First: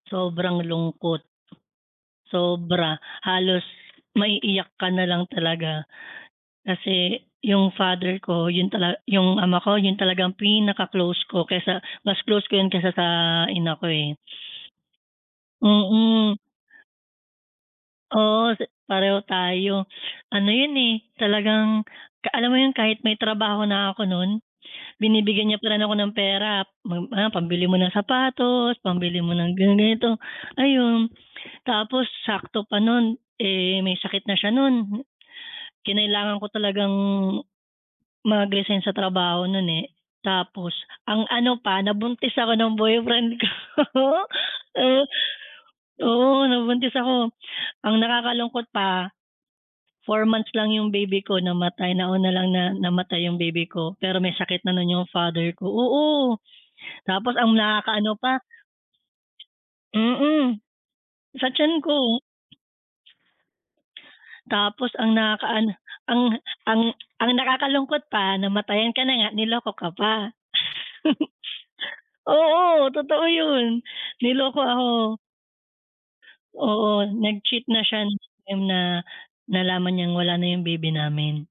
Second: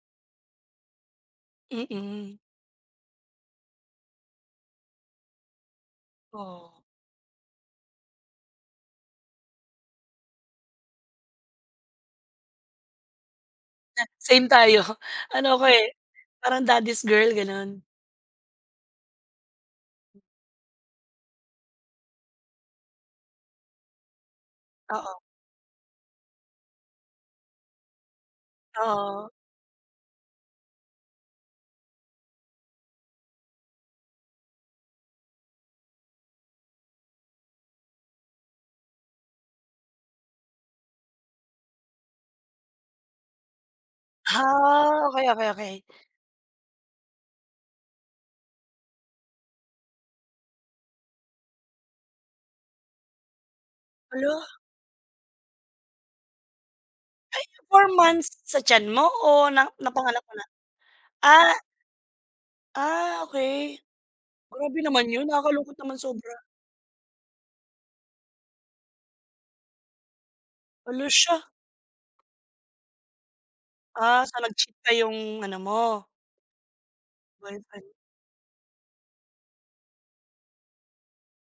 Sobrang lungkot. Mm. Sobra, halos maiiyak ka na lang talaga. Oh. Kasi yung father ko yun tala yung ama ko yun talagang pinaka-close ko kesa mas close ko yun kesa sa ina ko Na eh. same tayo, ano ko eh, Mm. parang daddy's girl, gano'n. Oo, pareho tayo, ano yun eh, talagang alam mo yun kahit may trabaho na ako nun, Oo. binibigyan niya pa rin ako ng pera, ah, pambili mo ng sapatos, pambili Oo. mo ng ganito, ayun, tapos sakto pa nun, eh, may sakit na siya nun, kinailangan ko talagang, mag-resign sa trabaho nun eh, tapos ang ano pa, nabuntis ako ng boyfriend ko. Oo Ha, okey okey okey. oo nabuntis ako, ang nakakalungkot pa, 4 months lang yung baby ko namatay, nauna lang na namatay yung baby ko pero may Hala. sakit na yung father ko oo tapos Ay ang 4 nakaka-ano months pa sa tiyan mo? O na napanganak mo na? Mm. Sa Ah tiyan ko. Ah, okey. Grabe Tapos naman ang yun, nakaka-ano nakakalungkot naman ang sobra. ang ang nakakalungkot pa, namatayan ka na nga, niloko ka pa. Hala siya. Oo, totoo yun, Ah, sa niloko nag-cheat na ako. yung ano mo Oo, nag-cheat na boyfriend. siya nung time na nalaman niyang wala na yung baby namin.